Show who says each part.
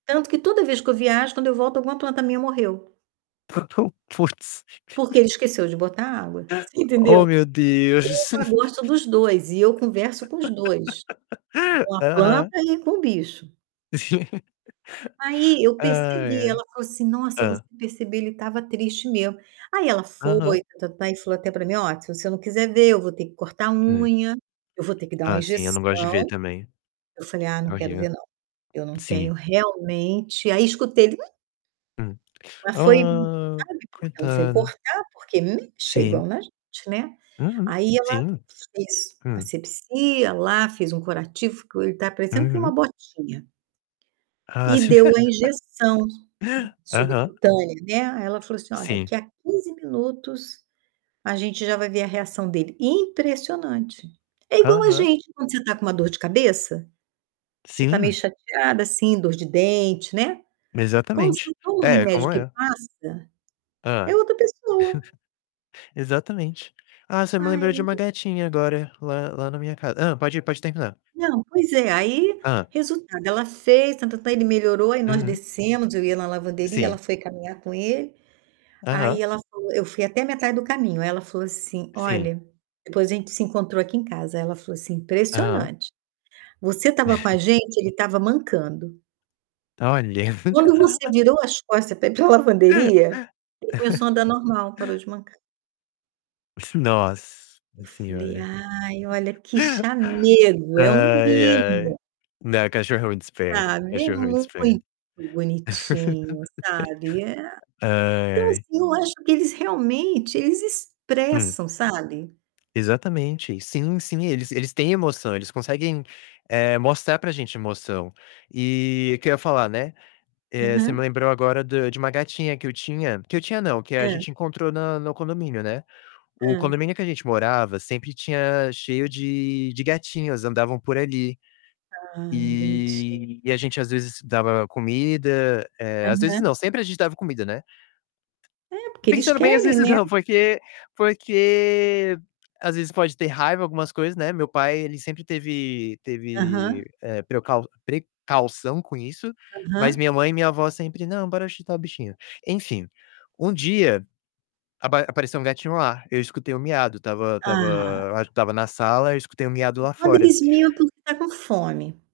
Speaker 1: Tanto que toda vez que eu viajo, quando eu volto, alguma planta minha morreu
Speaker 2: Tá tão putz.
Speaker 1: porque ele esqueceu de botar água, você
Speaker 2: Oh
Speaker 1: entendeu.
Speaker 2: meu Deus.
Speaker 1: Eu já gosto dos 2 e eu converso com os 2. Com a planta
Speaker 2: Aham.
Speaker 1: e com o bicho. Aí eu
Speaker 2: Ai,
Speaker 1: percebi,
Speaker 2: ai.
Speaker 1: ela falou assim: "Nossa, se você
Speaker 2: Hã?
Speaker 1: perceber ele estava triste, mesmo.", Aí ela foi
Speaker 2: Aham.
Speaker 1: e tá-tá-tá, falou até pra mim: "Ó, se eu não quiser ver, eu vou ter que cortar a
Speaker 2: Hum.
Speaker 1: unha, eu vou ter que dar uma
Speaker 2: Ah, sim, eu não
Speaker 1: injeção",
Speaker 2: gosto de ver também.
Speaker 1: eu falei: "Ah, não quero ver
Speaker 2: Imagina.
Speaker 1: não, eu não tenho
Speaker 2: Sim.
Speaker 1: realmente" aí escutei ele: "uh".
Speaker 2: Hum.
Speaker 1: Mas foi, [unintelligible]
Speaker 2: Ah,
Speaker 1: sabe, porque ela foi
Speaker 2: coitada.
Speaker 1: cortar, porque, hum,
Speaker 2: Sim.
Speaker 1: chegam na gente, né.
Speaker 2: Uhum.
Speaker 1: Aí ela
Speaker 2: Sim.
Speaker 1: fez a
Speaker 2: Hum.
Speaker 1: assepsia lá, fez um curativo, ficou ele tá parecendo com uma
Speaker 2: Uhum.
Speaker 1: botinha
Speaker 2: Ah,
Speaker 1: e
Speaker 2: sim.
Speaker 1: deu a injeção su
Speaker 2: Aham.
Speaker 1: subcutânea, né. Aí ela falou assim: "Ó,
Speaker 2: Sim.
Speaker 1: daqui a 15 minutos, a gente já vai ver a reação dele.", impressionante. É igual a
Speaker 2: Aham.
Speaker 1: gente, quando você tá com uma dor de cabeça, você tá meio
Speaker 2: Sim.
Speaker 1: chateada, assim, dor de dente, né, quando você
Speaker 2: Exatamente.
Speaker 1: toma o
Speaker 2: É,
Speaker 1: remédio
Speaker 2: como
Speaker 1: que
Speaker 2: é?
Speaker 1: passa, é
Speaker 2: Hã.
Speaker 1: outra pessoa.
Speaker 2: Exatamente. Ah, você me lembrou de
Speaker 1: Ai
Speaker 2: uma gatinha agora, lá lá na minha casa Hã, pode ir, pode terminar.
Speaker 1: Não, pois é, aí,
Speaker 2: Hã.
Speaker 1: resultado, ela fez, tá-tá-ta´, ele melhorou, aí nós
Speaker 2: Uhum.
Speaker 1: descemos, eu ia na lavanderia, ela
Speaker 2: Sim.
Speaker 1: foi caminhar com ele.
Speaker 2: Aham.
Speaker 1: Aí ela falou eu fui até a metade do caminho, aí ela falou assim:
Speaker 2: Sim.
Speaker 1: "Olha", depois a gente se encontrou aqui em casa, aí ela falou assim:
Speaker 2: Aham.
Speaker 1: "Impressionante. Você estava com a gente, ele estava mancando"
Speaker 2: Olha,
Speaker 1: "quando você virou as costas pra ir pra lavanderia, ele começou a andar normal, parou de mancar".
Speaker 2: Iss nossa
Speaker 1: Eu falei:
Speaker 2: senhora!
Speaker 1: "Ai, olha que chamego, é um
Speaker 2: Ai, ai.
Speaker 1: mimo".
Speaker 2: Né, cachorro é muito esperto,
Speaker 1: Ah, vê
Speaker 2: cachorro
Speaker 1: muito
Speaker 2: desperto.
Speaker 1: bonitinho, sabe, eh a, então,
Speaker 2: Ai.
Speaker 1: assim, eu acho que eles realmente, eles
Speaker 2: Hum.
Speaker 1: expressam, sabe.
Speaker 2: Exatamente. Sim, sim, eles eles têm emoção, eles conseguem, eh, mostrar pra gente emoção. E o que eu ia falar, né, eh, você me
Speaker 1: Uhum.
Speaker 2: lembrou agora do de uma gatinha que eu tinha que eu tinha não, que a
Speaker 1: Hã.
Speaker 2: gente encontrou no no condomínio, né. O
Speaker 1: Hã.
Speaker 2: condomínio que a gente morava, sempre tinha cheio de gatinhos, andavam por ali.
Speaker 1: Ah, bonitinho.
Speaker 2: E e a gente às vezes dava comida, eh, às vezes não,
Speaker 1: Aham.
Speaker 2: sempre a gente dava comida, né
Speaker 1: É, porque eles
Speaker 2: pensando bem, às
Speaker 1: querem,
Speaker 2: vezes
Speaker 1: né.
Speaker 2: não porque porque às vezes pode ter raiva, algumas coisas, né. Meu pai ele sempre teve
Speaker 1: Aham.
Speaker 2: teve, eh, precau precaução com isso, mas
Speaker 1: Aham.
Speaker 2: minha mãe e minha avó sempre: "Não, bora ajudar o bichinho". Enfim, um dia apa apareceu um gatinho lá, eu escutei o miado, estava
Speaker 1: Ah!
Speaker 2: estava, acho que estava na sala, eu escutei o miado
Speaker 1: E
Speaker 2: lá
Speaker 1: quando
Speaker 2: fora
Speaker 1: eles miam é porque tá com fome.